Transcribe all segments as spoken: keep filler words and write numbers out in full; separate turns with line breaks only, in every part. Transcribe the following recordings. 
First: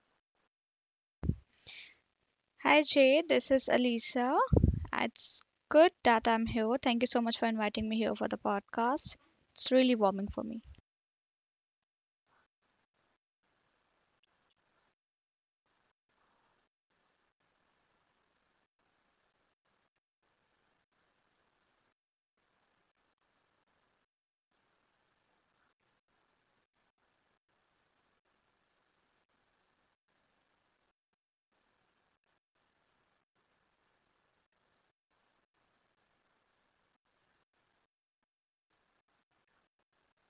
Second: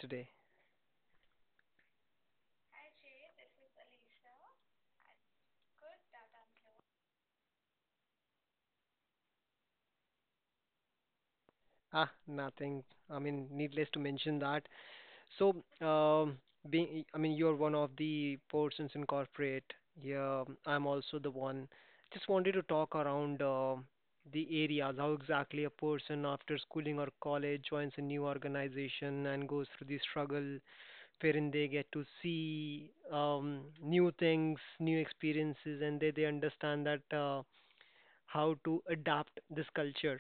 today?
Hi Jay, this is Alisa. It's good that I'm here. Thank you so much for inviting me here for the podcast. It's really warming for me.
Ah, nothing. I mean, needless to mention that. So, um, being, I mean, you're one of the persons in corporate. Yeah, I'm also the one. Just wanted to talk around uh, the areas, how exactly a person after schooling or college joins a new organization and goes through the struggle wherein they get to see um, new things, new experiences, and they, they understand that uh, how to adapt this culture.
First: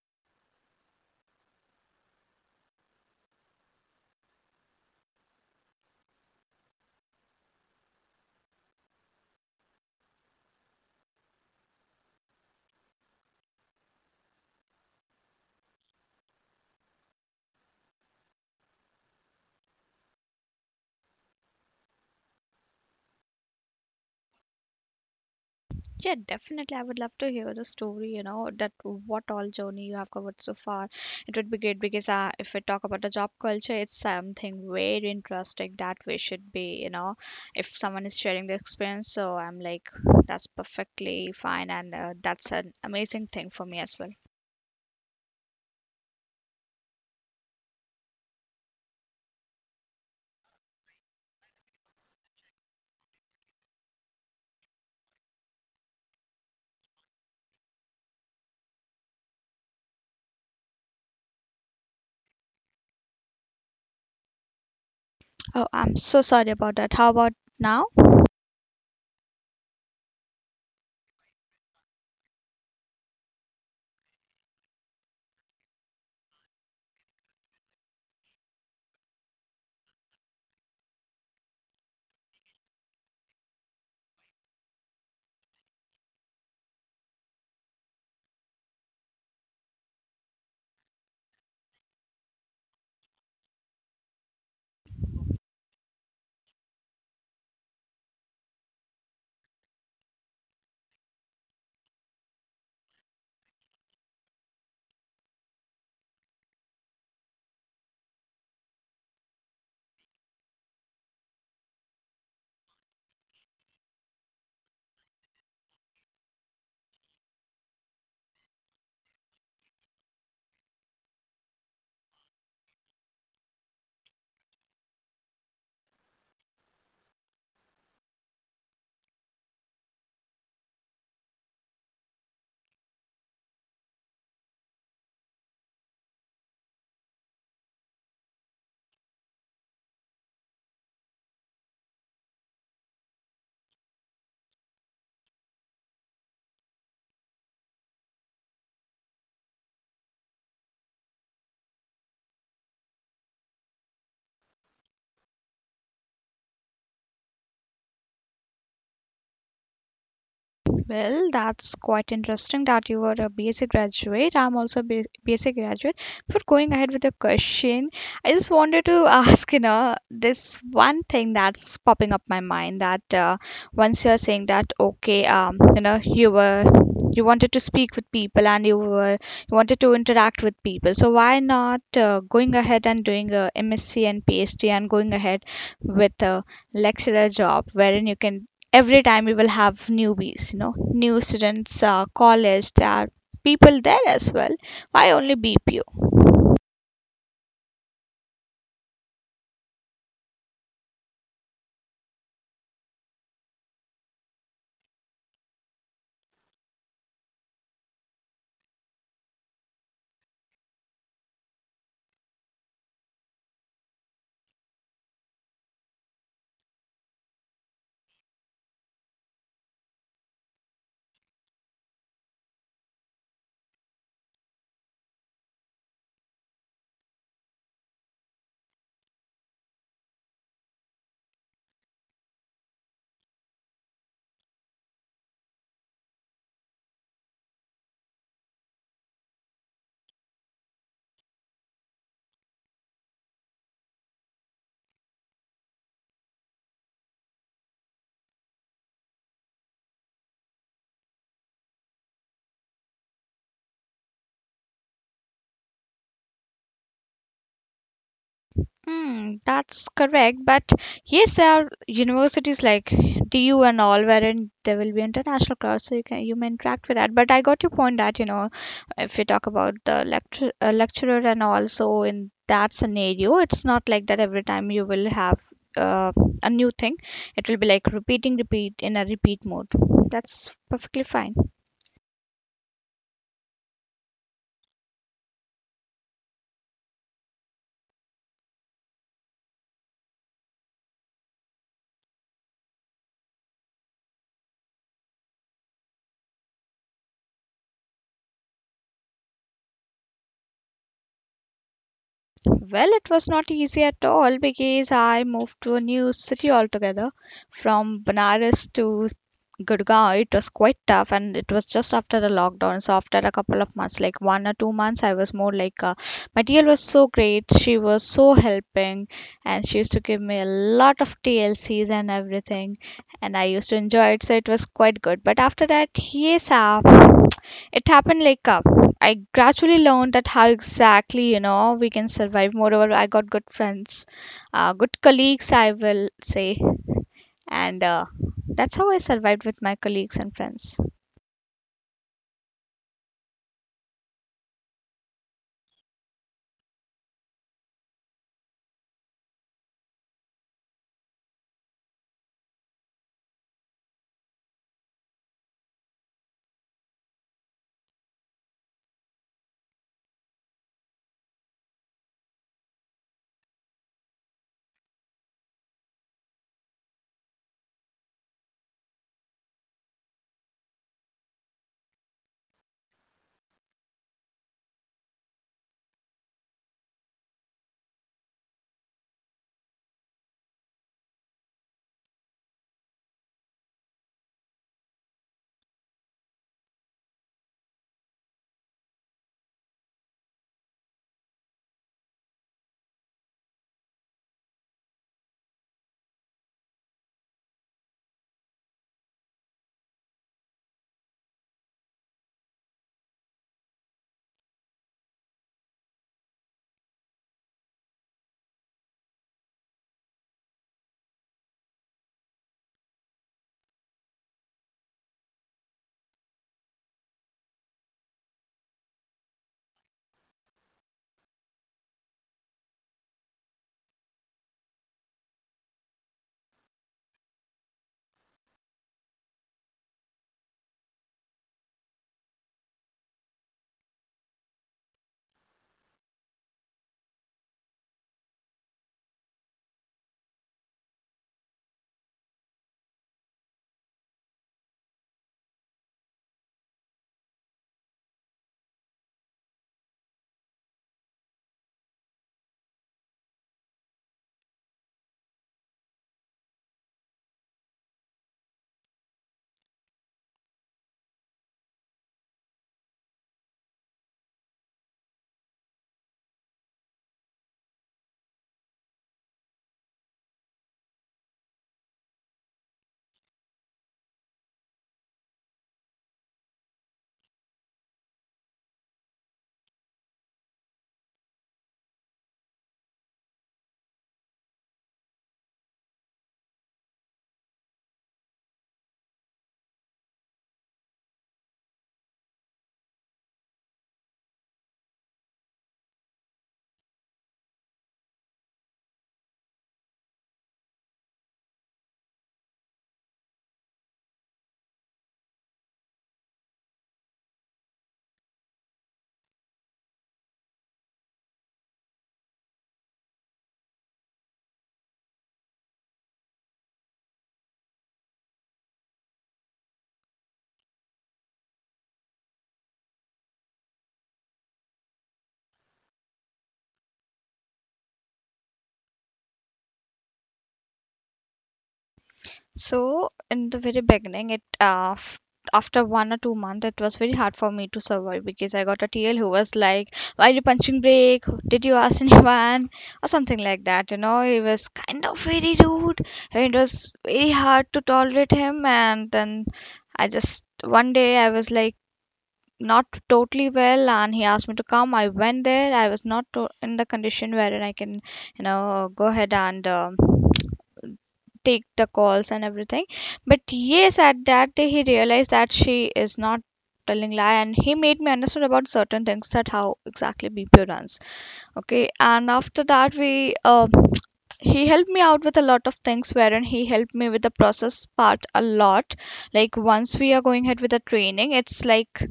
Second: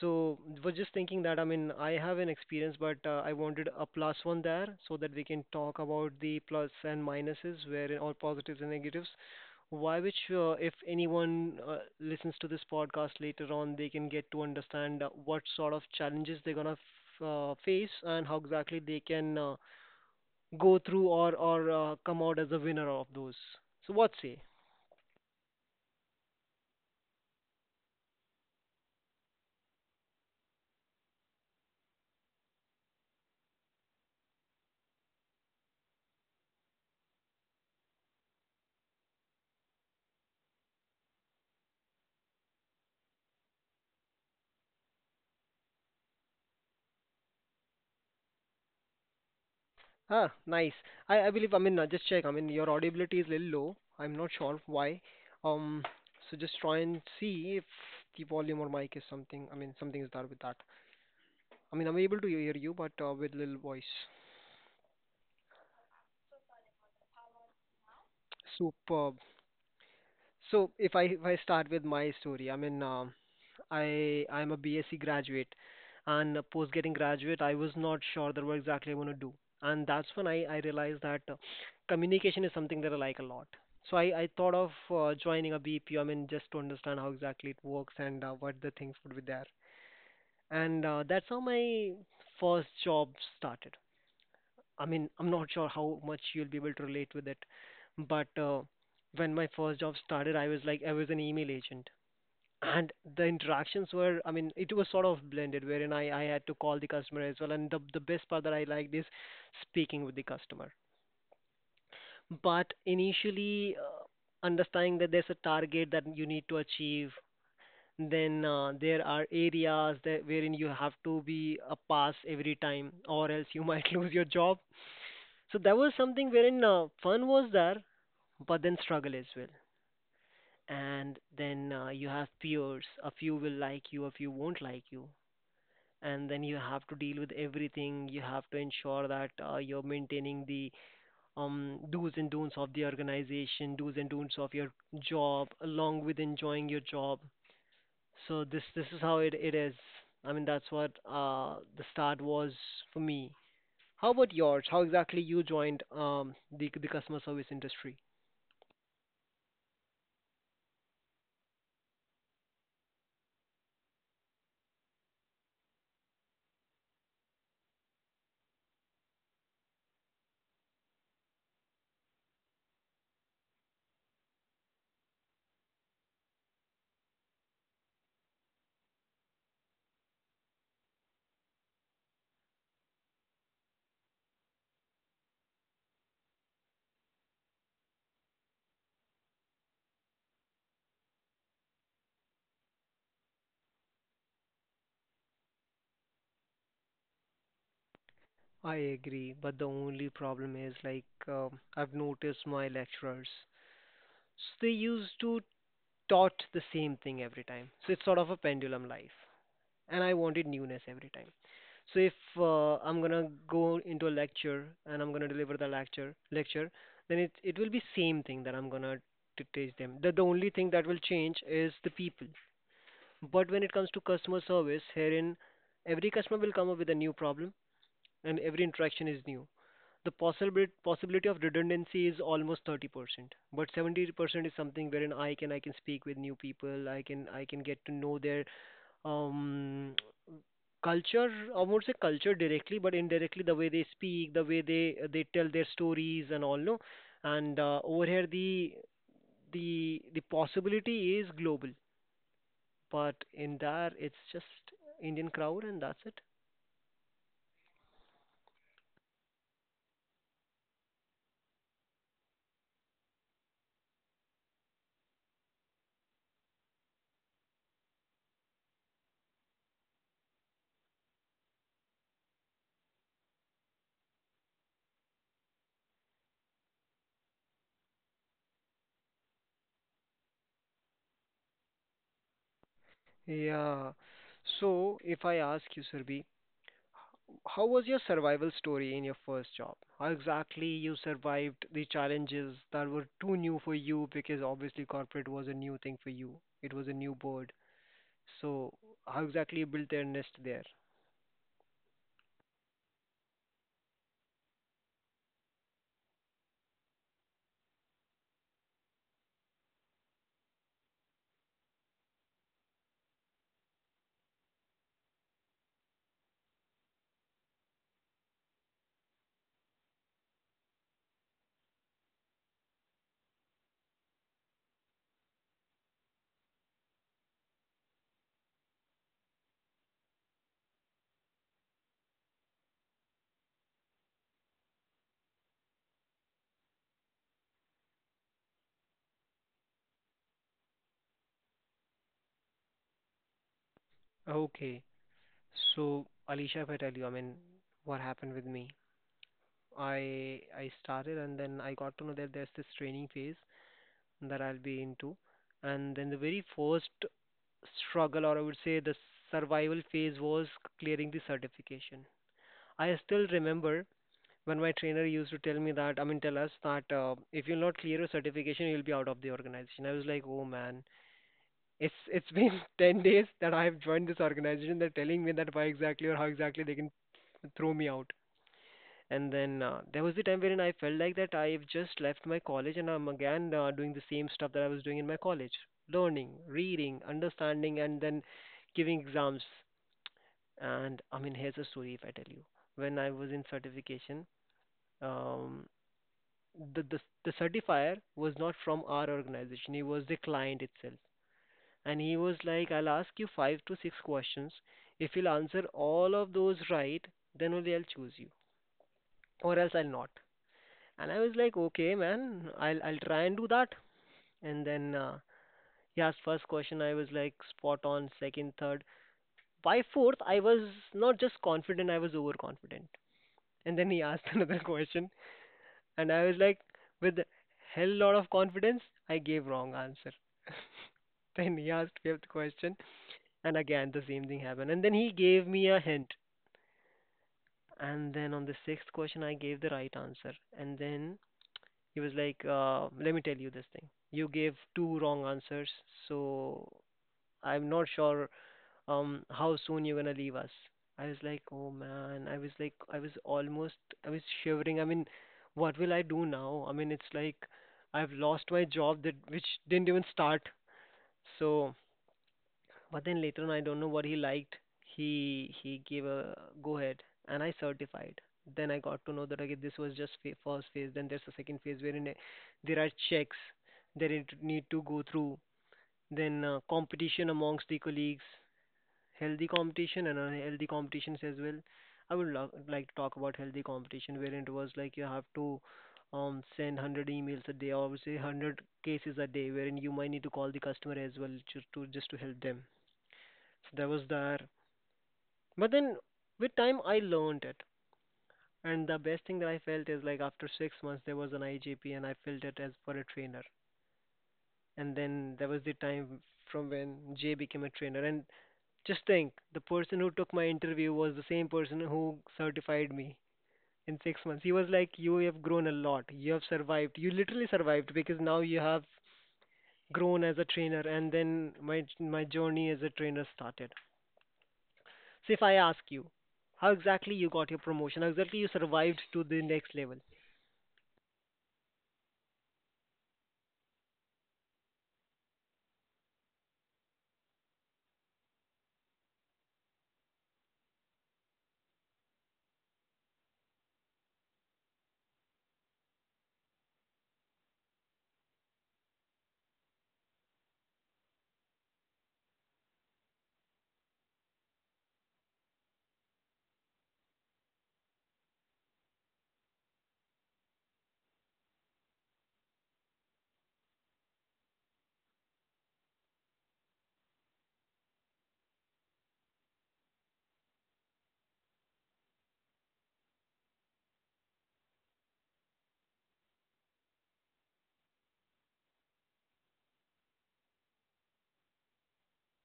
So was just thinking that I mean I have an experience, but uh, I wanted a plus one there so that we can talk about the plus and minuses, where all positives and negatives. Why, which uh, if anyone uh, listens to this podcast later on, they can get to understand uh, what sort of challenges they're gonna f- uh, face and how exactly they can uh, go through or or uh, come out as a winner of those. So what say?
Yeah, definitely. I would love to hear the story, you know, that what all journey you have covered so far. It would be great because uh, if we talk about the job culture, it's something very interesting that we should be, you know, if someone is sharing the experience. So I'm like, that's perfectly fine. And uh, that's an amazing thing for me as well.
Ah, nice. I I believe I mean uh, just check. I mean your audibility is a little low. I'm not sure why. Um, so just try and see if the volume or mic is something. I mean something is there with that. I mean I'm able to hear you, but uh, with little voice.
Oh, I'm so sorry about that. How about now?
Superb. So if I if I start with my story, I mean um I I'm a BSc graduate, and post getting graduate, I was not sure that what exactly I want to do, and that's when I I realized that uh, communication is something that I like a lot. So I I thought of uh, joining a B P O. I mean, just to understand how exactly it works and uh, what the things would be there, and uh, that's how my first job started. I mean, I'm not sure how much you'll be able to relate with it, but uh, when my first job started, I was like I was an email agent, and the interactions were, I mean, it was sort of blended wherein i, I had to call the customer as well, and the, the best part that I liked is speaking with the customer. But initially, uh, understanding that there's a target that you need to achieve, then uh, there are areas that wherein you have to be a pass every time or else you might lose your job. So that was something wherein uh, fun was there, but then struggle as well. And then uh, you have peers. A few will like you, a few won't like you, and then you have to deal with everything. You have to ensure that uh, you're maintaining the um, do's and don'ts of the organization, do's and don'ts of your job, along with enjoying your job. So this this is how it, it is. I mean, that's what uh, the start was for me. How about yours? How exactly you joined um, the the customer service industry?
Well, that's quite interesting that you are a BSc graduate. I'm also a B- BSc graduate. Before going ahead with the question, I just wanted to ask, you know, this one thing that's popping up my mind that uh, once you're saying that, okay, um, you know, you were you wanted to speak with people and you were you wanted to interact with people. So why not uh, going ahead and doing a MSc and PhD and going ahead with a lecturer job wherein you can every time we will have newbies, you know, new students, uh, college, there are people there as well. Why only B P O?
I agree, but the only problem is like, um, I've noticed my lecturers. So they used to taught the same thing every time. So it's sort of a pendulum life. And I wanted newness every time. So if uh, I'm gonna go into a lecture and I'm gonna deliver the lecture lecture, then it it will be same thing that I'm gonna to teach them. The the only thing that will change is the people. But when it comes to customer service, herein every customer will come up with a new problem, and every interaction is new. The possibility possibility of redundancy is almost thirty percent, but seventy percent is something wherein i can i can speak with new people. I can i can get to know their um culture. I won't say culture directly, but indirectly the way they speak, the way they they tell their stories and all, no? And uh, over here the the the possibility is global, but in there it's just Indian crowd and that's it.
Hmm, that's correct. But yes, there are universities like D U and all wherein there will be international crowds, so you can, you may interact with that. But I got your point that you know, if you talk about the lecture uh, lecturer, and also in that scenario, it's not like that every time you will have uh, a new thing. It will be like repeating, repeat in a repeat mode. That's perfectly fine.
Yeah. So if I ask you, sirbi, how was your survival story in your first job? How exactly you survived the challenges that were too new for you, because obviously corporate was a new thing for you. It was a new board. So how exactly you built their nest there?
Well, it was not easy at all because I moved to a new city altogether. From Banaras to Gurgaon, it was quite tough, and it was just after the lockdown. So after a couple of months, like one or two months, I was more like, uh, my T L was so great. She was so helping, and she used to give me a lot of T L Cs and everything, and I used to enjoy it. So it was quite good. But after that, yes, uh, it happened like. Uh, I gradually learned that how exactly, you know, we can survive. Moreover, I got good friends, uh, good colleagues, I will say, and uh, that's how I survived with my colleagues and friends.
Okay. So Alicia, if I tell you, I mean, what happened with me? I I started and then I got to know that there's this training phase that I'll be into, and then the very first struggle, or I would say the survival phase, was clearing the certification. I still remember when my trainer used to tell me that, I mean, tell us that uh, if you'll not clear your certification, you'll be out of the organization. I was like, oh man, it's it's been ten days that I've joined this organization. They're telling me that why exactly or how exactly they can throw me out. And then uh, there was the time wherein I felt like that I've just left my college and I'm again uh, doing the same stuff that I was doing in my college, learning, reading, understanding, and then giving exams. And I mean, here's a story if I tell you. When I was in certification, um, the, the the certifier was not from our organization. He was the client itself, and he was like, "I'll ask you five to six questions. If you'll answer all of those right, then only I'll choose you, or else I'll not." And I was like, "Okay, man, I'll I'll try and do that." And then uh, he asked first question. I was like spot on. Second, third, by fourth, I was not just confident. I was overconfident. And then he asked another question. And I was like, with a hell lot of confidence, I gave wrong answer. Then he asked fifth question, and again the same thing happened. And then he gave me a hint. And then on the sixth question, I gave the right answer. And then he was like, uh, let me tell you this thing. You gave two wrong answers, so I'm not sure um how soon you're gonna leave us. I was like, oh man. I was like, I was almost, I was shivering. I mean, what will I do now? I mean, it's like I've lost my job that which didn't even start. So, but then later on, I don't know what he liked. He he gave a go ahead, and I certified. Then I got to know that okay, this was just fa- first phase. Then there's a second phase wherein uh, there are checks that it need to go through. Then uh, competition amongst the colleagues, healthy competition and unhealthy competitions as well. I would lo- like to talk about healthy competition, wherein it was like you have to um, send one hundred emails a day, or say one hundred cases a day, wherein you might need to call the customer as well, just to just to help them. So that was there. But then with time, I learned it, and the best thing that I felt is like after six months there was an I J P, and I felt it as for a trainer. And then there was the time from when Jay became a trainer, and just think, the person who took my interview was the same person who certified me in six months. He was like, you have grown a lot. You have survived. You literally survived because now you have grown as a trainer. And then my my journey as a trainer started. So if I ask you, how exactly you got your promotion, how exactly you survived to the next level.
So in the very beginning, it uh, f- after one or two months, it was very hard for me to survive because I got a T L who was like, "Why are you punching break? Did you ask anyone?" or something like that. You know, he was kind of very rude, and it was very hard to tolerate him. And then I, just one day, I was like not totally well, and he asked me to come. I went there. I was not to- in the condition wherein I can, you know, go ahead and um take the calls and everything. But yes, at that day he realized that she is not telling lie, and he made me understand about certain things, that how exactly B P O runs. Okay. And after that we uh, he helped me out with a lot of things, wherein he helped me with the process part a lot. Like once we are going ahead with the training, it's like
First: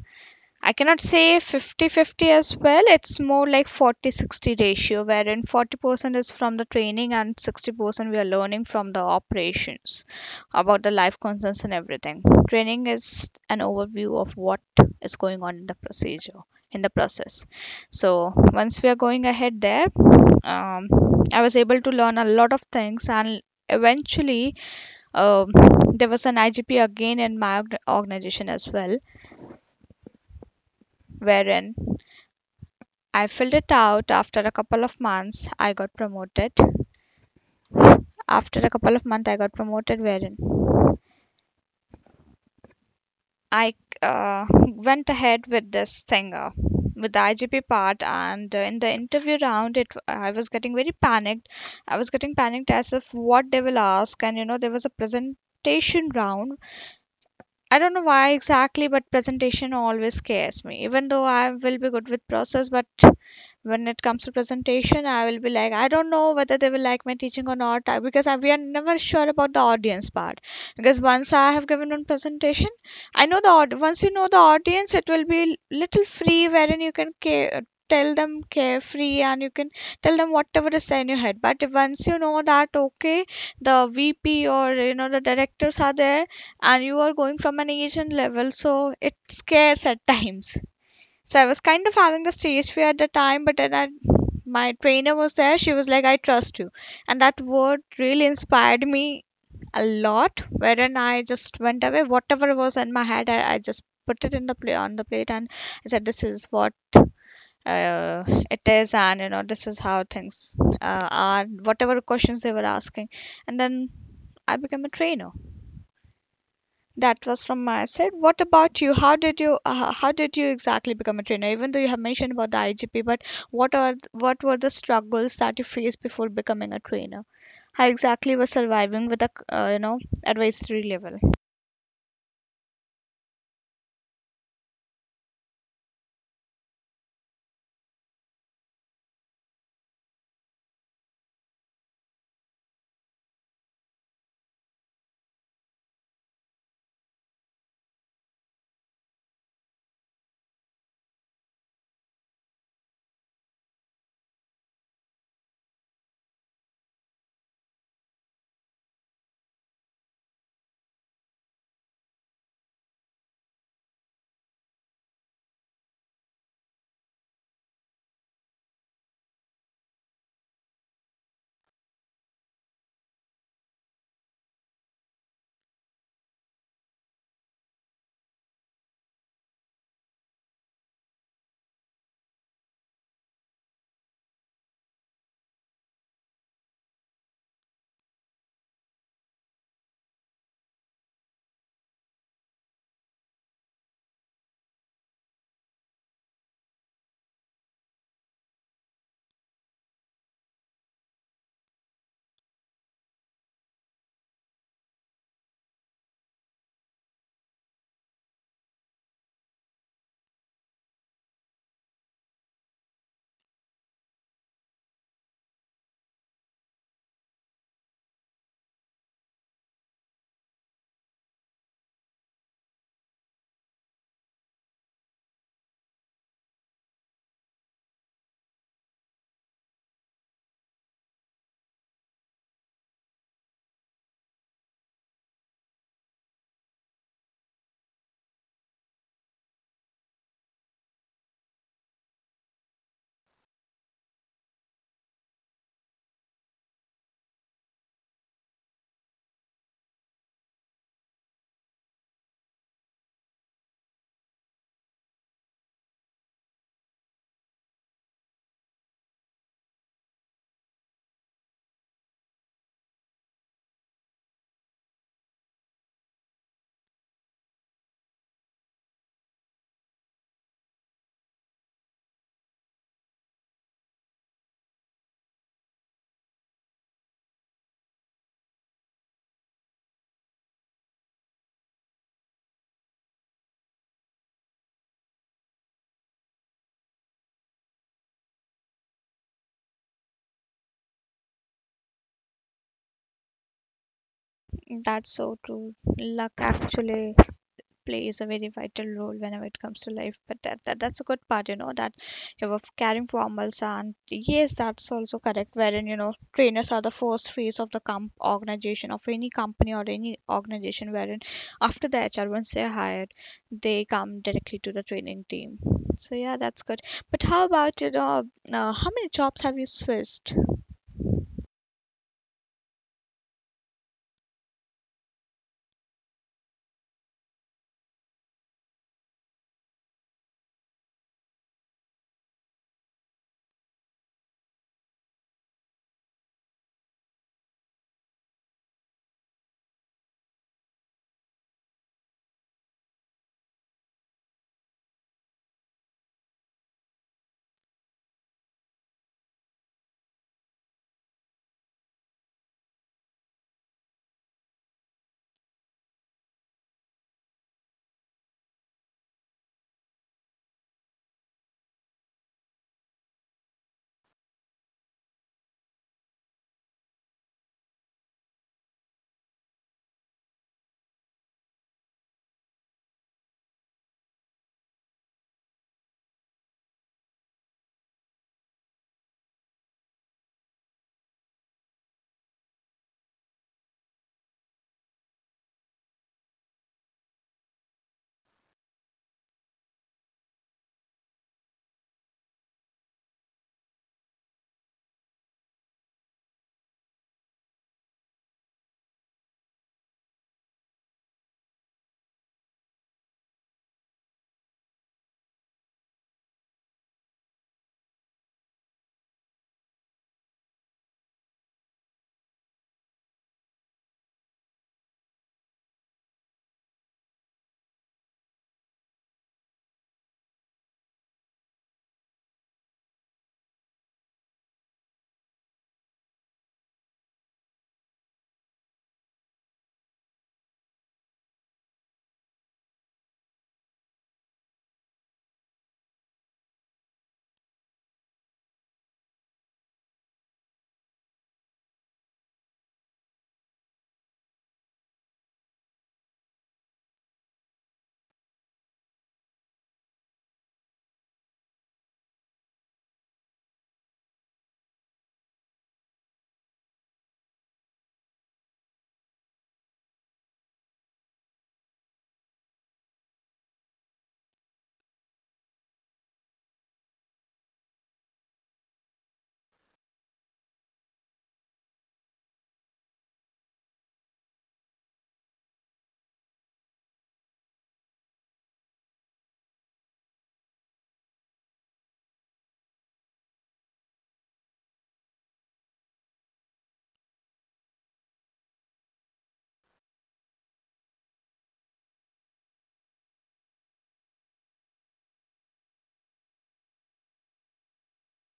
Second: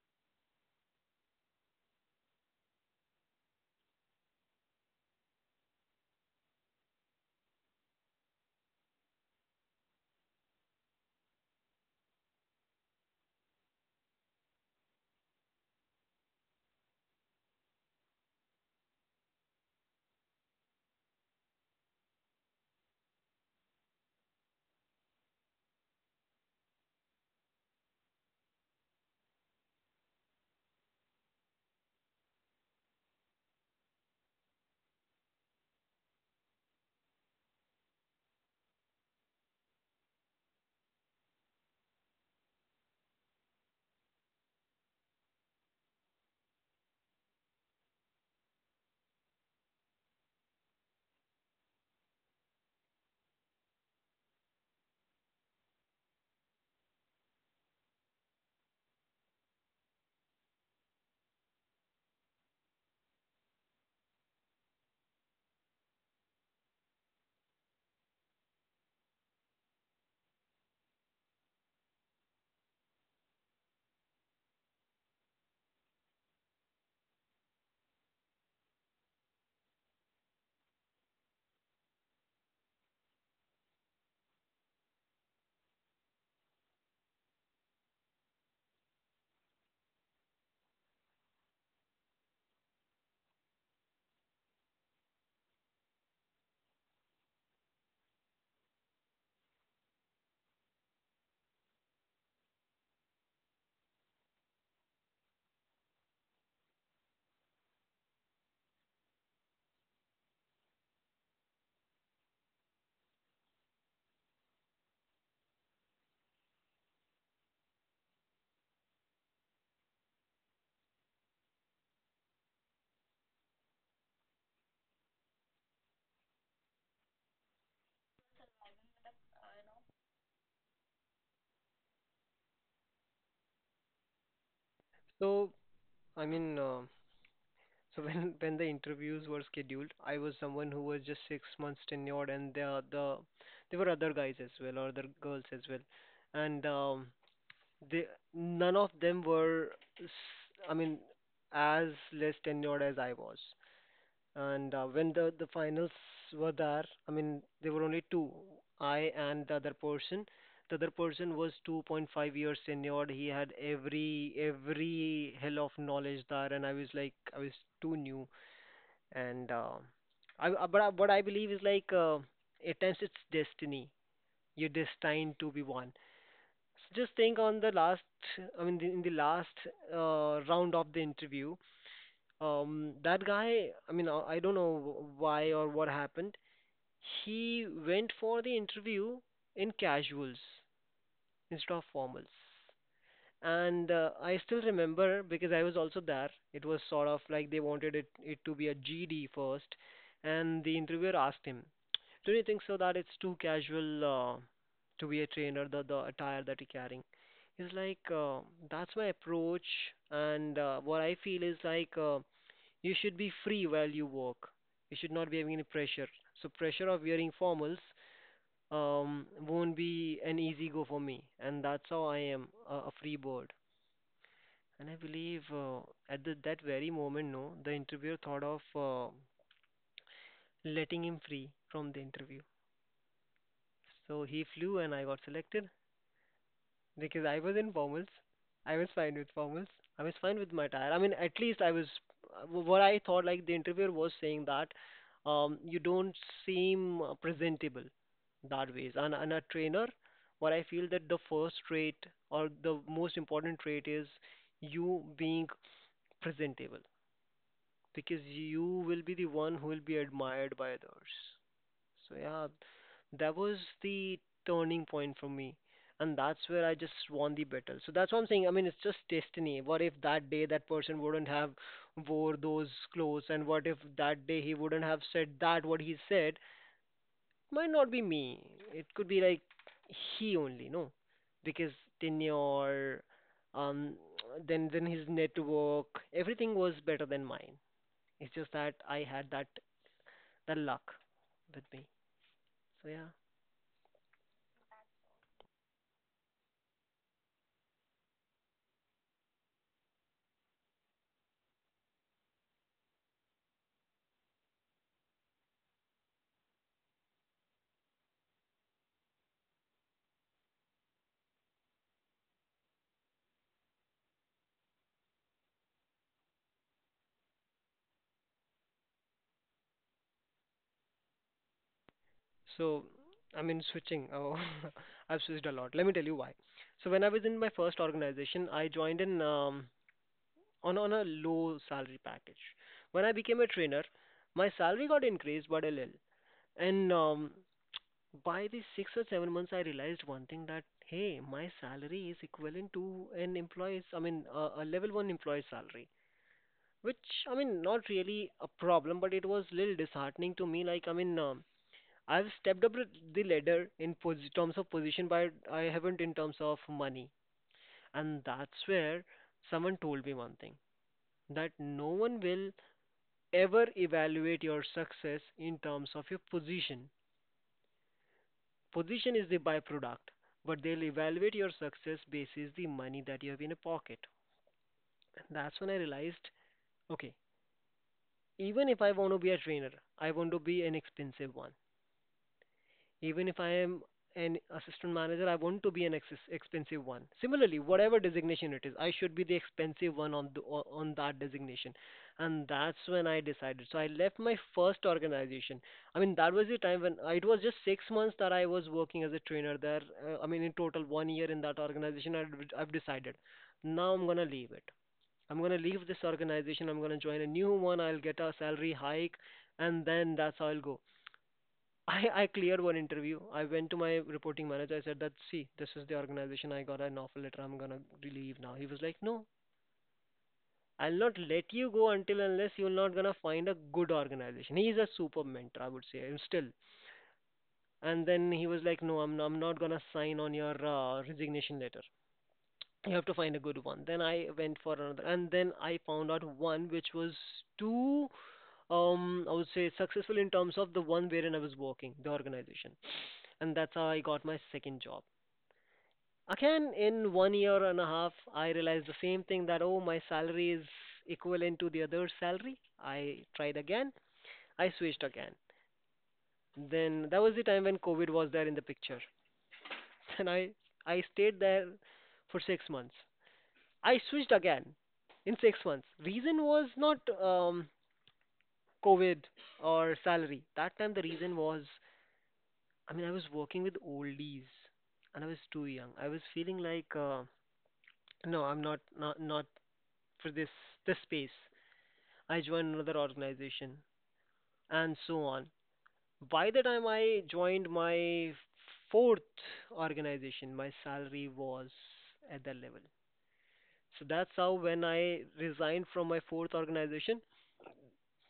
I cannot say fifty-fifty as well. It's more like forty-sixty ratio, wherein forty percent is from the training and sixty percent we are learning from the operations about the life concerns and everything. Training is an overview of what is going on in the procedure, in the process. So once we are going ahead there, um, I was able to learn a lot of things, and eventually, um, there was an I G P again in my organization as well, wherein I filled it out. After a couple of months, I got promoted. After a couple of months, I got promoted, wherein I uh, went ahead with this thing, uh, with the I G P part, and uh, in the interview round, it, I was getting very panicked. I was getting panicked as if what they will ask, and you know there was a presentation round. I don't know why exactly, but presentation always scares me. Even though I will be good with process, but when it comes to presentation, I will be like, I don't know whether they will like my teaching or not. I- because I, we are never sure about the audience part, because once I have given one presentation, I know the aud- once you know the audience, it will be l- little free, wherein you can care, tell them carefree, and you can tell them whatever is there in your head. But once you know that, okay, the V P or, you know, the directors are there, and you are going from an asian level, so it scares at times. So I was kind of having the stage fear at the time, but then I, my trainer was there. She was like, "I trust you," and that word really inspired me a lot. Wherein I just went away, whatever was in my head, I, I just put it in the plate, on the plate, and I said, "This is what." Uh, it is. And you know this is how things uh, are, whatever questions they were asking. And then I became a trainer. That was from my side. What about you? How did you uh, how did you exactly become a trainer? Even though you have mentioned about the I G P, but what are th- what were the struggles that you faced before becoming a trainer? How exactly was surviving with a c- uh, you know, advisory level?
So I mean uh, so when when the interviews were scheduled, I was someone who was just six months tenured, and the the there were other guys as well or other girls as well, and um, they none of them were, s- I mean, as less tenured as I was. And uh, when the the finals were there, I mean, there were only two, I and the other person. The other person was two point five years tenured. He had every every hell of knowledge there, and I was like I was too new. And uh, I, I- but I, what I believe is like, uh, at times it's destiny. You're destined to be one. So just think on the last, I mean, the, in the last uh, round of the interview, um, that guy, I mean, uh, I don't know why or what happened. He went for the interview in casuals instead of formals. And uh, I still remember because I was also there. It was sort of like they wanted it, it to be a G D first, and the interviewer asked him, "Do you think so that it's too casual uh, to be a trainer? The the attire that you're carrying." He's like, uh, "That's my approach, and uh, what I feel is like uh, you should be free while you work. You should not be having any pressure. So pressure of wearing formals." Um, won't be an easy go for me, and that's how I am a, a free bird. And I believe uh, at the, that very moment, no, the interviewer thought of uh, letting him free from the interview. So he flew and I got selected because I was in formals. I was fine with formals. I was fine with my attire. I mean, at least I was what I thought like the interviewer was saying that um, you don't seem uh, presentable that ways. And, and a trainer, what I feel that the first trait or the most important trait is you being presentable because you will be the one who will be admired by others. So yeah, that was the turning point for me. And that's where I just won the battle. So that's what I'm saying. I mean, it's just destiny. What if that day that person wouldn't have wore those clothes, and what if that day he wouldn't have said that what he said? Might not be me. It could be like he only, no, because tenure, um, then then his network, everything was better than mine. It's just that I had that that luck with me. So yeah.
That's so true. Luck actually plays a very vital role whenever it comes to life. But that, that that's a good part, you know, that you were caring for animals. And yes, that's also correct. Wherein you know, trainers are the first phase of the comp organization of any company or any organization. Wherein after the H R, once they're hired, they come directly to the training team. So yeah, that's good. But how about, you know, uh, how many jobs have you switched?
So I mean switching. Oh, I've switched a lot. Let me tell you why. So when I was in my first organization, I joined in um, on on a low salary package. When I became a trainer, my salary got increased but a little. And um, by the six or seven months, I realized one thing that hey, my salary is equivalent to an employee's. I mean, uh, a, a level one employee's salary, which I mean not really a problem, but it was little disheartening to me. Like I mean, um, I've stepped up the ladder in posi- terms of position, but I haven't in terms of money. And that's where someone told me one thing that no one will ever evaluate your success in terms of your position. Position is the byproduct, but they'll evaluate your success basis the money that you have in a pocket. And that's when I realized, okay, even if I want to be a trainer, I want to be an expensive one. Even if I am an assistant manager, I want to be an ex- expensive one. Similarly, whatever designation it is, I should be the expensive one on the, o- on that designation, and that's when I decided. So I left my first organization. I mean, that was the time when I, it was just six months that I was working as a trainer there. Uh, I mean, in total, one year in that organization, I, I've decided now I'm gonna leave it. I'm gonna leave this organization. I'm gonna join a new one. I'll get a salary hike, and then that's how I'll go. I, I cleared one interview. I went to my reporting manager. I said that see, this is the organization. I got an offer letter. I'm gonna leave now. He was like, no, I'll not let you go until unless you're not gonna find a good organization. He's a super mentor, I would say, and still. And then he was like, no, I'm I'm not gonna sign on your uh, resignation letter. You have to find a good one. Then I went for another, and then I found out one which was too um I would say successful in terms of the one wherein I was working the organization. And that's how I got my second job. Again, in one year and a half, I realized the same thing, that oh, my salary is equivalent to the other salary. I tried again, I switched again. Then that was the time when COVID was there in the picture. And i i stayed there for six months. I switched again in six months. Reason was not um, COVID or salary. That time the reason was, I mean, I was working with oldies and I was too young. I was feeling like, uh, no, I'm not, not, not for this, this space. I joined another organization and so on. By the time I joined my fourth organization, my salary was at that level. So that's how when I resigned from my fourth organization,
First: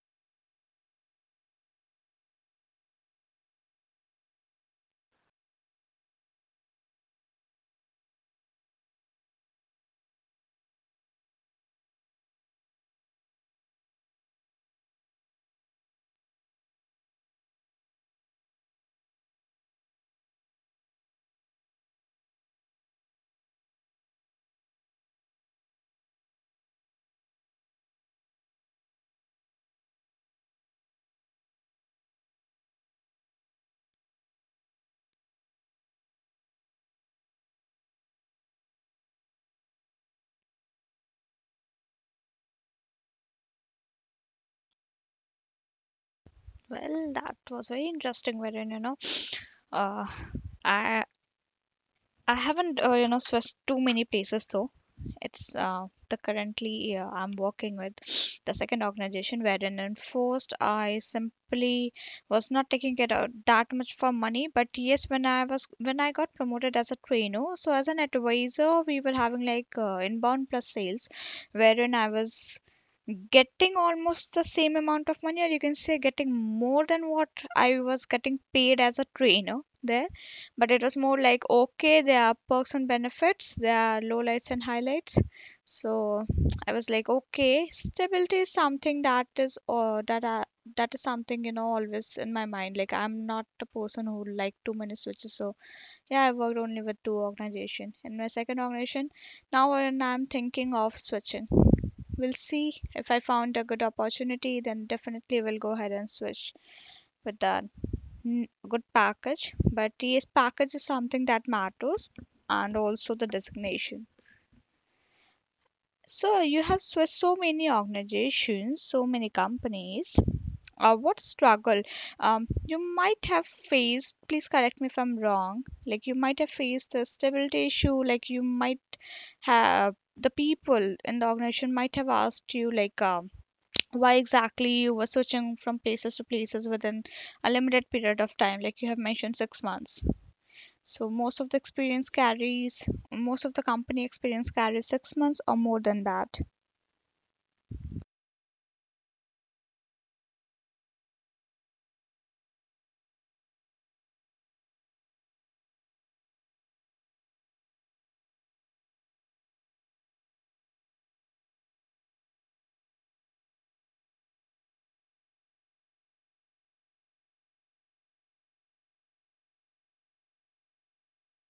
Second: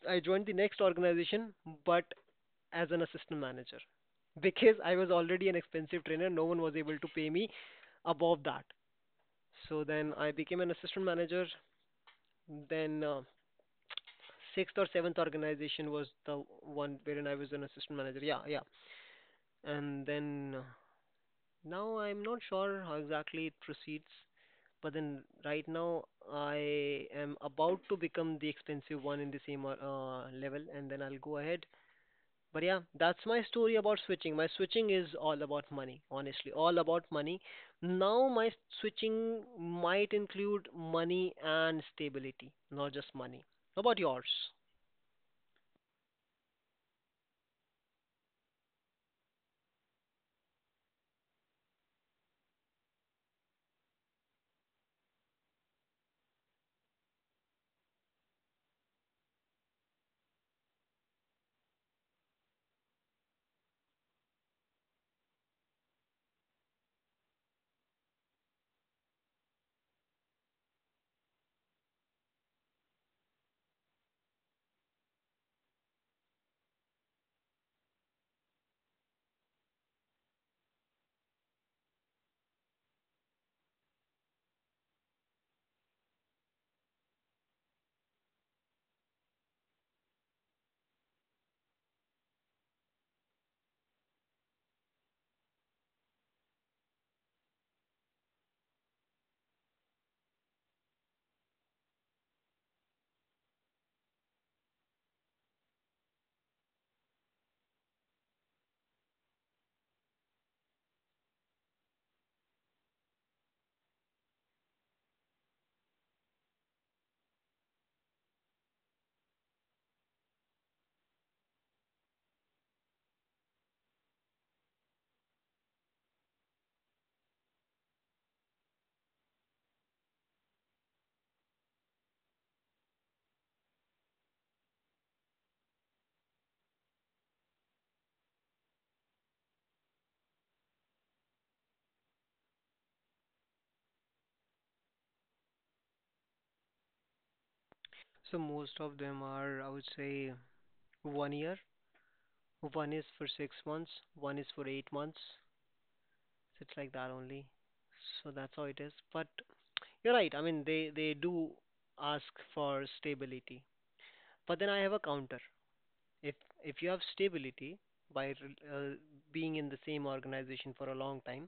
I joined the next organization, but as an assistant manager because I was already an expensive trainer. No one was able to pay me above that. So then I became an assistant manager. Then uh, sixth or seventh organization was the one wherein I was an assistant manager. Yeah, yeah. And then uh, now I'm not sure how exactly it proceeds, but then right now I am about to become the expensive one in the same uh, level, and then I'll go ahead. But yeah, that's my story about switching. My switching is all about money, honestly, all about money. Now, my switching might include money and stability, not just money. How about yours?
Well, that was very interesting. Wherein you know, uh, I I haven't, uh, you know, switched too many places though. It's uh, the currently uh, I'm working with the second organization, wherein in first I simply was not taking it out that much for money. But yes, when I was, when I got promoted as a trainer, so as an advisor, we were having like uh, inbound plus sales, wherein I was getting almost the same amount of money, or you can say getting more than what I was getting paid as a trainer there. But it was more like, okay, there are perks and benefits, there are lowlights and highlights. So I was like, okay, stability is something that is, or that I, that is something, you know, always in my mind. Like I'm not a person who like too many switches. So yeah, I worked only with two organization. In my second organization, now when I'm thinking of switching, we'll see. If I found a good opportunity, then definitely will go ahead and switch with that good package. But yes, package is something that matters, and also the designation. So you have switched so many organizations, so many companies. Uh, what struggle, um, you might have faced? Please correct me if I'm wrong. Like you might have faced a stability issue. Like you might have, the people in the organization might have asked you like, um, why exactly you were switching from places to places within a limited period of time, like you have mentioned six months. So most of the experience carries, most of the company experience carries six months or more than that.
So most of them are, I would say, one year. One is for six months. One is for eight months. So it's like that only. So that's how it is. But you're right. I mean, they, they do ask for stability. But then I have a counter. if if you have stability by uh, being in the same organization for a long time,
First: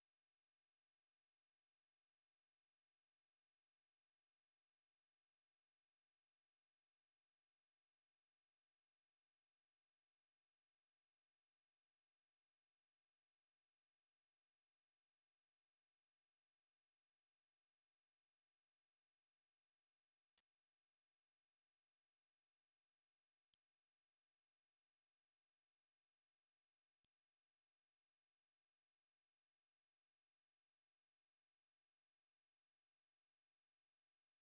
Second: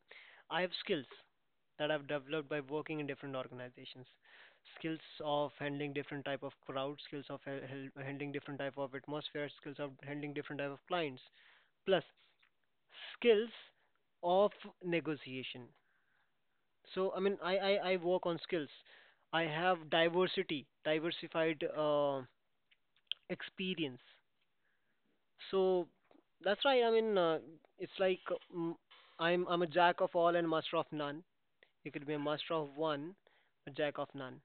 I have skills that I've developed by working in different organizations. Skills of handling different type of crowd, skills of ha- hel- handling different type of atmosphere, skills of handling different type of clients, plus skills of negotiation. So I mean i i, I work on skills. I have diversity diversified uh, experience. So that's right. I mean, uh, it's like uh, mm, I'm I'm a jack of all and master of none. You could be a master of one, a jack of none.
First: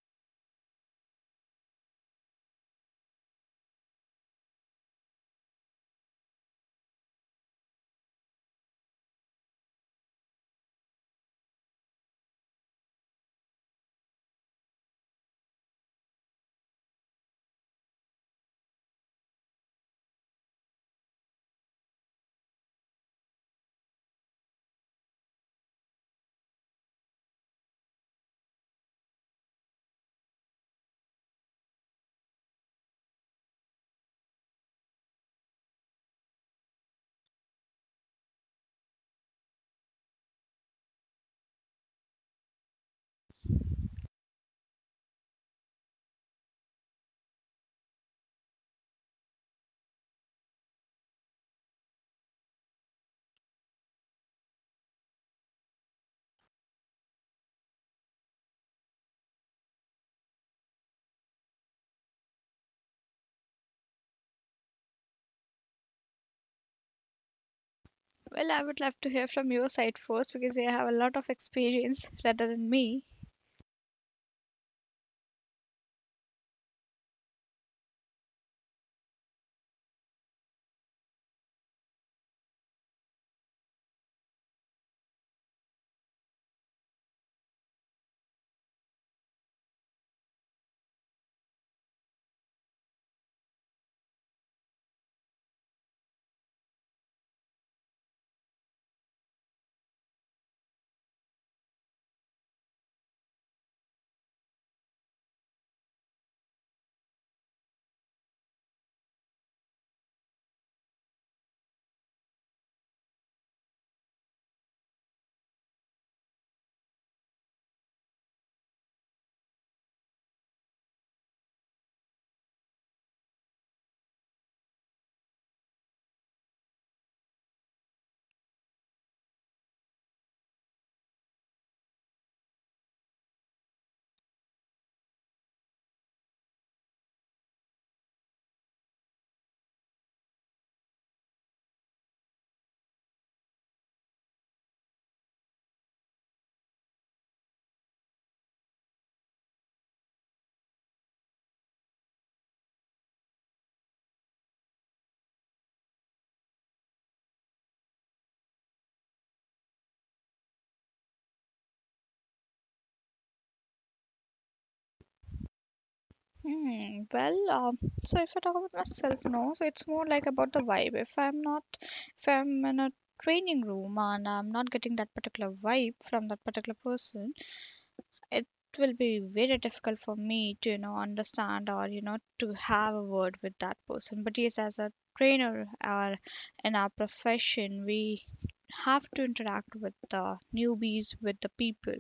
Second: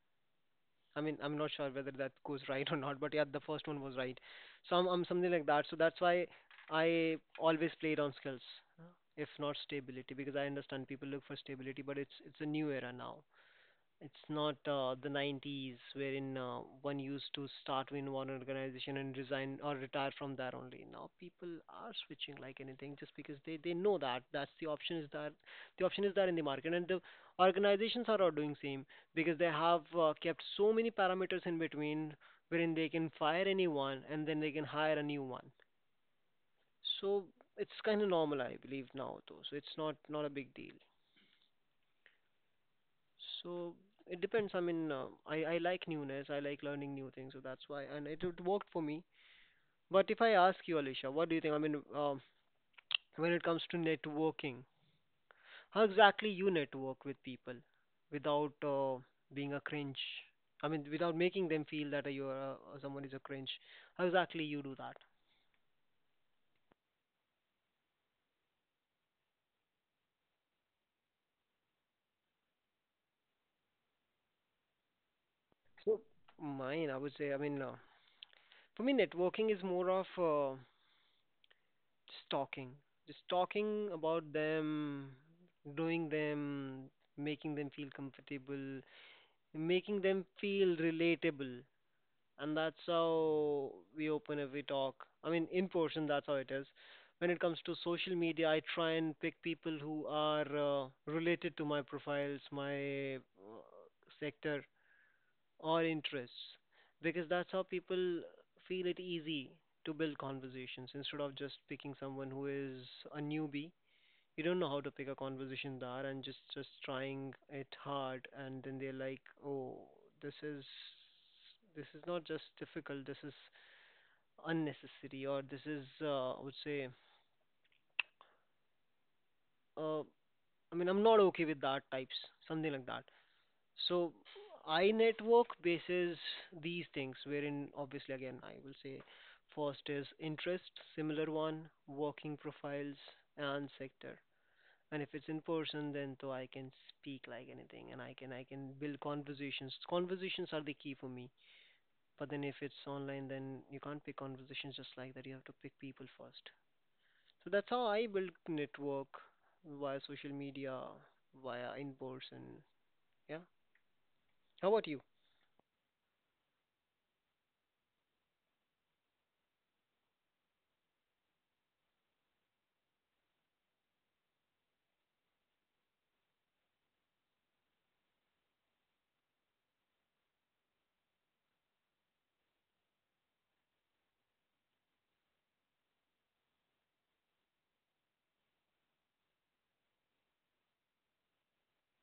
I mean, I'm not sure whether that goes right or not, but yeah, the first one was right. So I'm, I'm something like that. So that's why I always played on skills, if not stability, because I understand people look for stability, but it's it's a new era now. It's not uh, the nineties wherein uh, one used to start in one organization and resign or retire from there only. Now people are switching like anything just because they, they know that that's the option is that the option is there in the market, and the organizations are all doing same because they have uh, kept so many parameters in between wherein they can fire anyone and then they can hire a new one. So it's kind of normal I believe now though. So it's not not a big deal. So it depends. I mean, uh, I I like newness. I like learning new things, so that's why, and it, it worked for me. But if I ask you, Alicia, what do you think? I mean, um, when it comes to networking, how exactly you network with people without uh, being a cringe? I mean, without making them feel that you are uh, someone is a cringe. How exactly you do that?
Well, I would love to hear from your side first, because you have a lot of experience rather than me.
So mine, I would say, I mean, uh, for me, networking is more of uh, just talking. Just talking about them, doing them, making them feel comfortable, making them feel relatable. And that's how we open every talk. I mean, in person, that's how it is. When it comes to social media, I try and pick people who are uh, related to my profiles, my uh, sector or interests, because that's how people feel it easy to build conversations instead of just picking someone who is a newbie. You don't know how to pick a conversation there and just just trying it hard, and then they're like, oh, this is this is not just difficult, this is unnecessary, or this is uh, I would say uh, I mean I'm not okay with that types, something like that. So I network bases these things, wherein obviously again I will say first is interest, similar one, working profiles and sector. And if it's in person, then so I can speak like anything, and I can I can build conversations. Conversations are the key for me. But then if it's online, then you can't pick conversations just like that. You have to pick people first. So that's how I build network via social media, via in person. Yeah. How about you?
Hmm, well, um, so if I talk about myself, no, so it's more like about the vibe. If I'm not, if I'm in a training room and I'm not getting that particular vibe from that particular person, it will be very difficult for me to, you know, understand, or you know, to have a word with that person. But yes, as a trainer, or in our profession, we have to interact with the newbies, with the people.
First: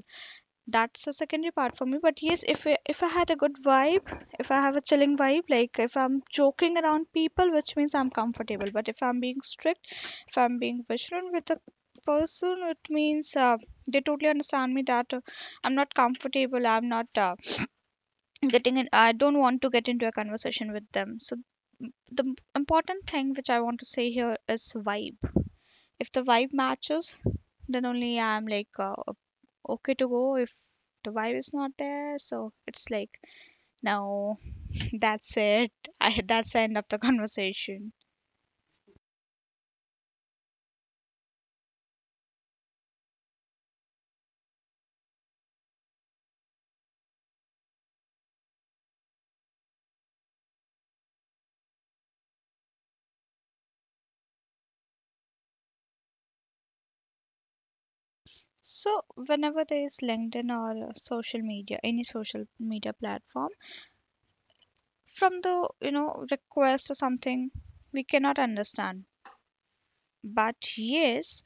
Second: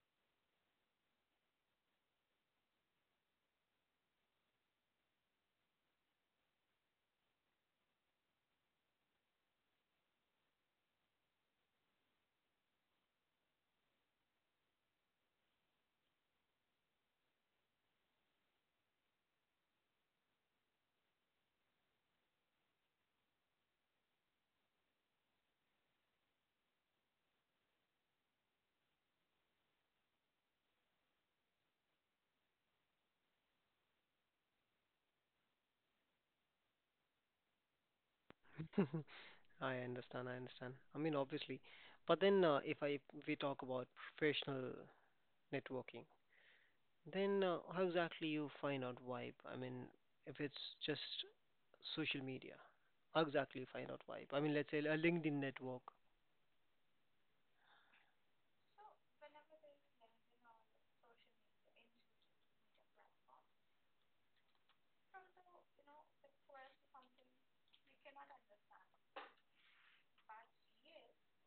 That's a secondary part for me. But yes, if I, if I had a good vibe, if I have a chilling vibe, like if I'm joking around people, which means I'm comfortable. But if I'm being strict, if I'm being vigilant with a person, it means uh, they totally understand me that uh, I'm not comfortable. I'm not uh, getting in. I don't want to get into a conversation with them. So m- the m- important thing which I want to say here is vibe. If the vibe matches, then only I'm like, uh, okay to go. If the vibe is not there, so it's like, no, that's it. I That's the end of the conversation.
I understand. I understand. I mean, obviously, but then uh, if I we talk about professional networking, then uh, how exactly you find out vibe? I mean, if it's just social media, how exactly you find out vibe? I mean, let's say a LinkedIn network.
So whenever there is LinkedIn or uh, social media, any social media platform, from the, you know, request or something, we cannot understand. But yes,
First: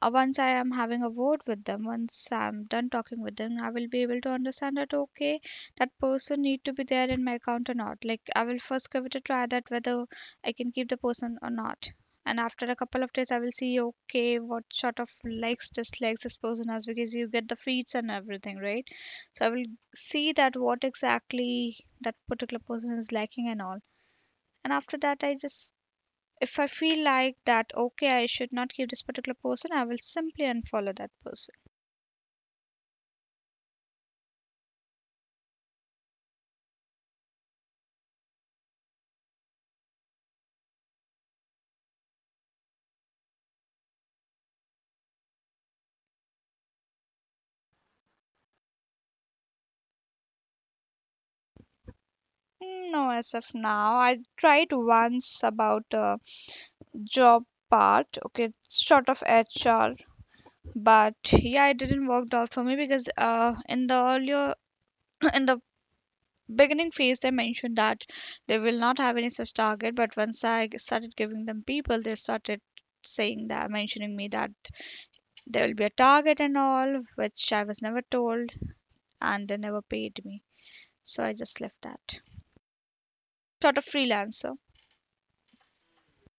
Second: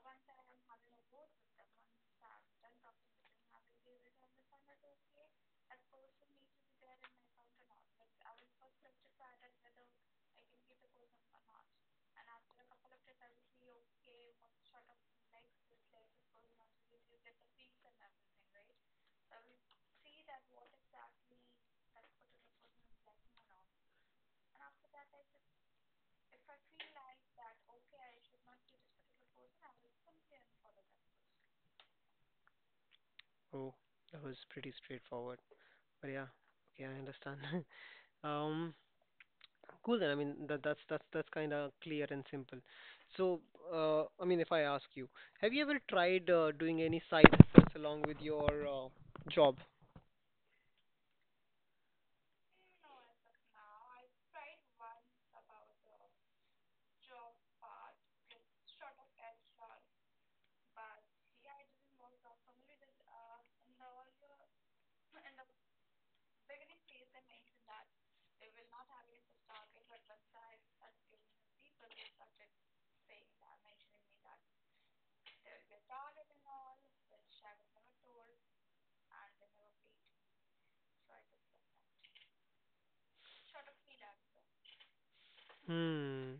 Uh, once I am having a word with them, once I'm done talking with them, I will be able to understand that, okay, that person need to be there in my account or not. Like I will first give it a try that whether I can keep the person or not. And after a couple of days, I will see, okay, what sort of likes dislikes this person has, because you get the feeds and everything, right? So I will see that what exactly that particular person is liking and all. And after that, I just, if I feel like that, okay, I should not keep this particular person, I will simply unfollow that person.
Oh, that was pretty straightforward. But yeah, okay, I understand. um, Cool then. I mean, that, that's that's that's kind of clear and simple. So, uh, I mean, if I ask you, have you ever tried uh, doing any side hustles along with your uh, job?
Mm, no, as of now, I tried once about a job part, okay, sort of H R, but yeah, it didn't work out for me because uh, in the earlier, in the beginning phase, they mentioned that they will not have any such target. But once I g- started giving them people, they started saying that, mentioning me that there will be a target and all, which I was never told, and they never paid me. So I just left that. Sort of freelancer.
Hmm.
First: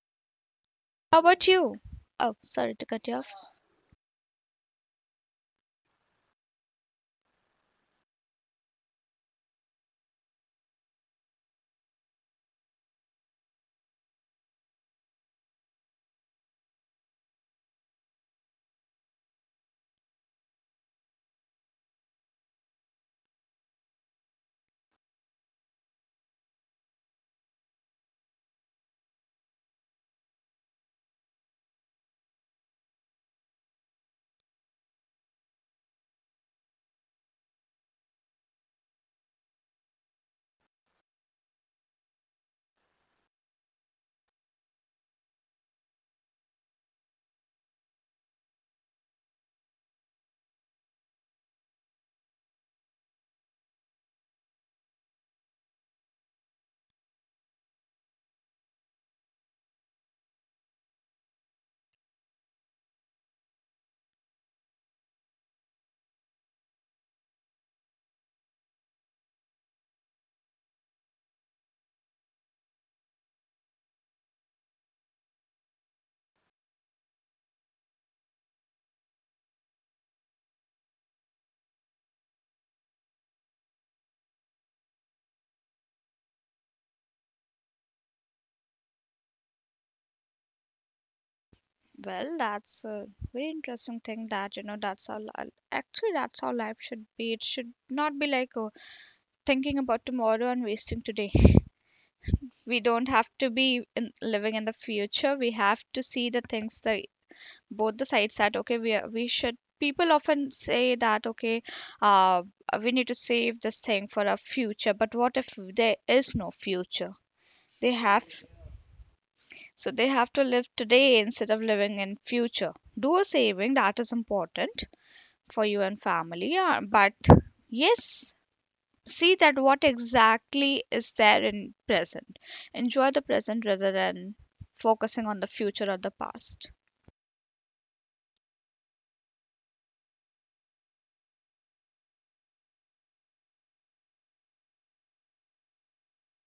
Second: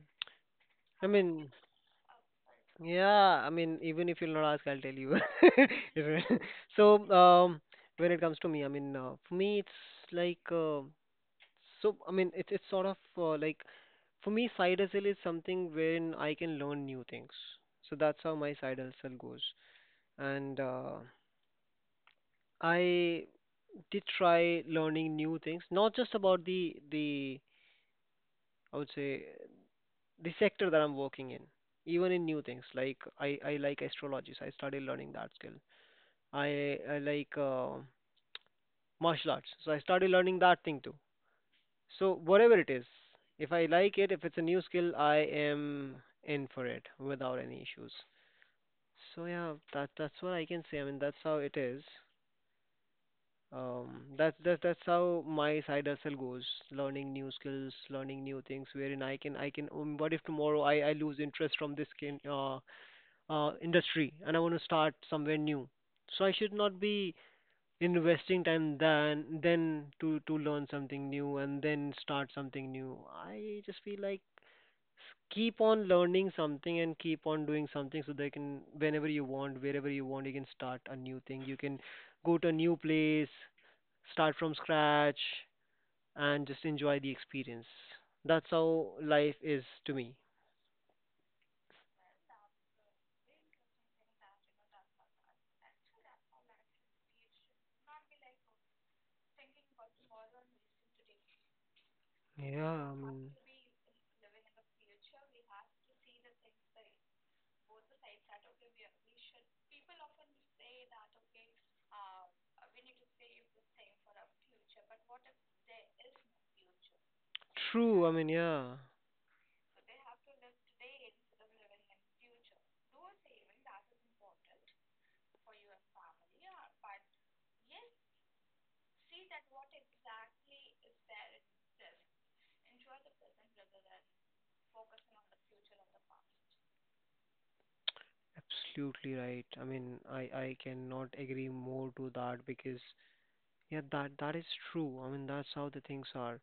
I
How about
mean,
you? Oh, sorry to cut you off.
yeah. I mean, even if you'll not ask, I'll tell you. If- So, um, when it comes to me, I mean, uh, for me, it's like, uh, so I mean, it's it's sort of uh, like, for me, side hustle is something when I can learn new things. So that's how my side hustle goes. And uh, I did try learning new things, not just about the the, I would say, the sector that I'm working in, even in new things. Like I I like astrology, so I started learning that skill. I I like uh, martial arts, so I started learning that thing too. So whatever it is, if I like it, if it's a new skill, I am in for it without any issues. So yeah, that that's what I can say. I mean, that's how it is. Um, that's that's that's how my side hustle goes. Learning new skills, learning new things, wherein I can I can. Um, what if tomorrow I I lose interest from this kin, uh uh industry and I want to start somewhere new? So I should not be investing time then then to to learn something new and then start something new. I just feel like keep on learning something and keep on doing something, so they can whenever you want wherever you want, you can start a new thing, you can go to a new place, start from scratch, and just enjoy the experience. That's how life is to me.
Well, that's a very interesting thing that, you know, that's how, actually, that's how life should be. It should not be like, oh, thinking about tomorrow and wasting today.
Yeah,
We
I
don't have
mean,
to be in, living in the future. We have to see the things that both the sides, that, okay, we, are- we should. People often say that, okay, uh, we need to save this thing for our future, but what if there is no future? They
true. I
have
mean, yeah,
So they have to live today instead of living in future. Do a saving that is important for you and family. Yeah, but yes, see that what exactly is there in present. Enjoy the present rather than focusing on the future or the past.
absolutely right. I mean, I I cannot agree more to that, because yeah, that that is true. I mean, that's how the things are.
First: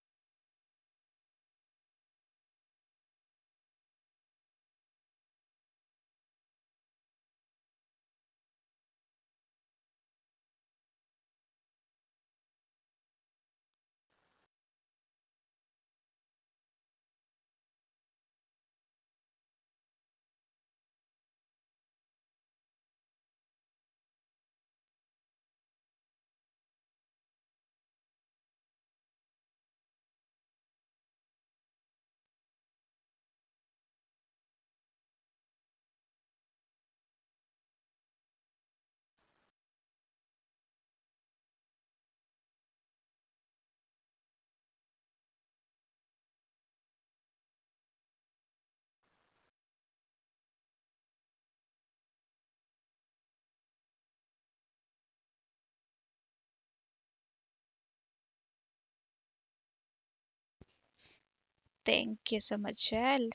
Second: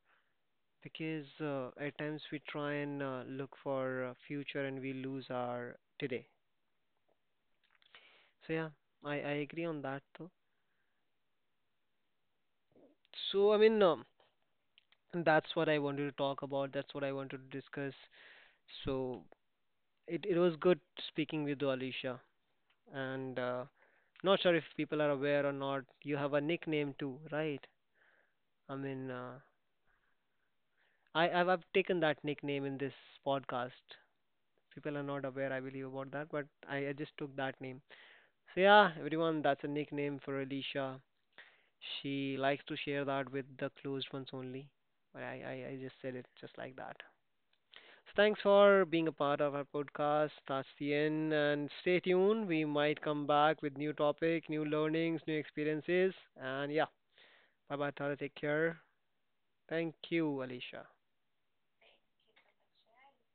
Because uh, at times we try and uh, look for uh, future and we lose our today. So yeah, I I agree on that though. So I mean, um, that's what I wanted to talk about. That's what I wanted to discuss. So it, it was good speaking with you, Alicia. And uh, not sure if people are aware or not. You have a nickname too, right? I mean, uh, I I've, I've taken that nickname in this podcast. People are not aware, I believe, about that, but I, I just took that name. So yeah, everyone, that's a nickname for Alicia. She likes to share that with the closed ones only. But I, I, I just said it just like that. Thanks for being a part of our podcast. That's the end. And stay tuned. We might come back with new topic, new learnings, new experiences. And yeah, bye bye, Tara. Take care. Thank you, Alicia.
Thank you so much, Shell.